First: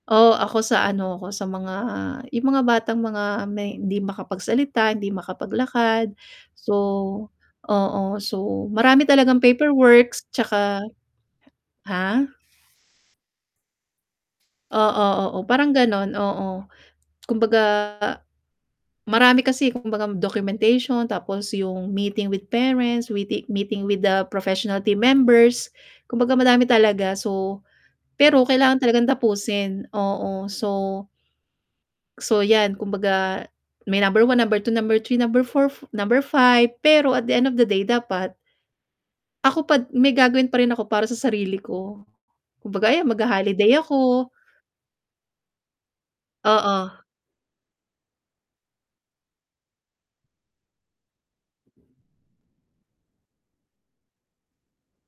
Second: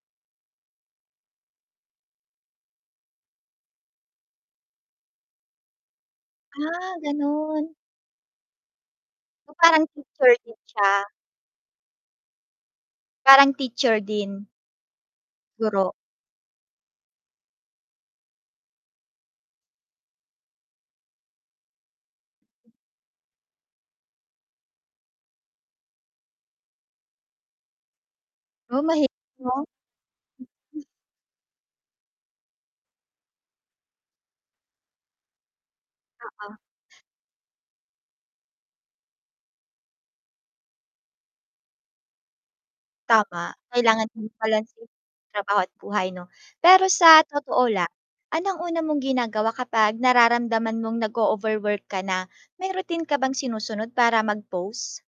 Oo ako sa ano ko, sa mga yung mga batang mga may hindi makapagsalita, hindi makapaglakad. So Ah, ganon. oo so marami talagang So parang paperworks teacher din 'tsaka siya. ha? Parang teacher din? Oo, oo parang Guro. ganun oo. Kumbaga, marami kasi kumbaga documentation, tapos yung meeting with parents, we-meeting with the professional team members. Kumbagaa madami talaga so, pero kailangan Oh, talagang mahirap. Hmm. tapusin, oo, so so yan kumbaga, may number 1, number 2, number 3, number 4, number Oo. 5, pero at the end of the day dapat ako pa d may gagawin pa rin ako para sa sarili ko. Kumbaga ayan Tama, magha-holiday kailangan ako. din pala is trabaho at buhay mo, pero Oo. sa totoo lang, anong una mong ginagawa kapag nararamdaman mong nag-ooverwork ka na? May rutin ka bang sinusunod para mag-pause?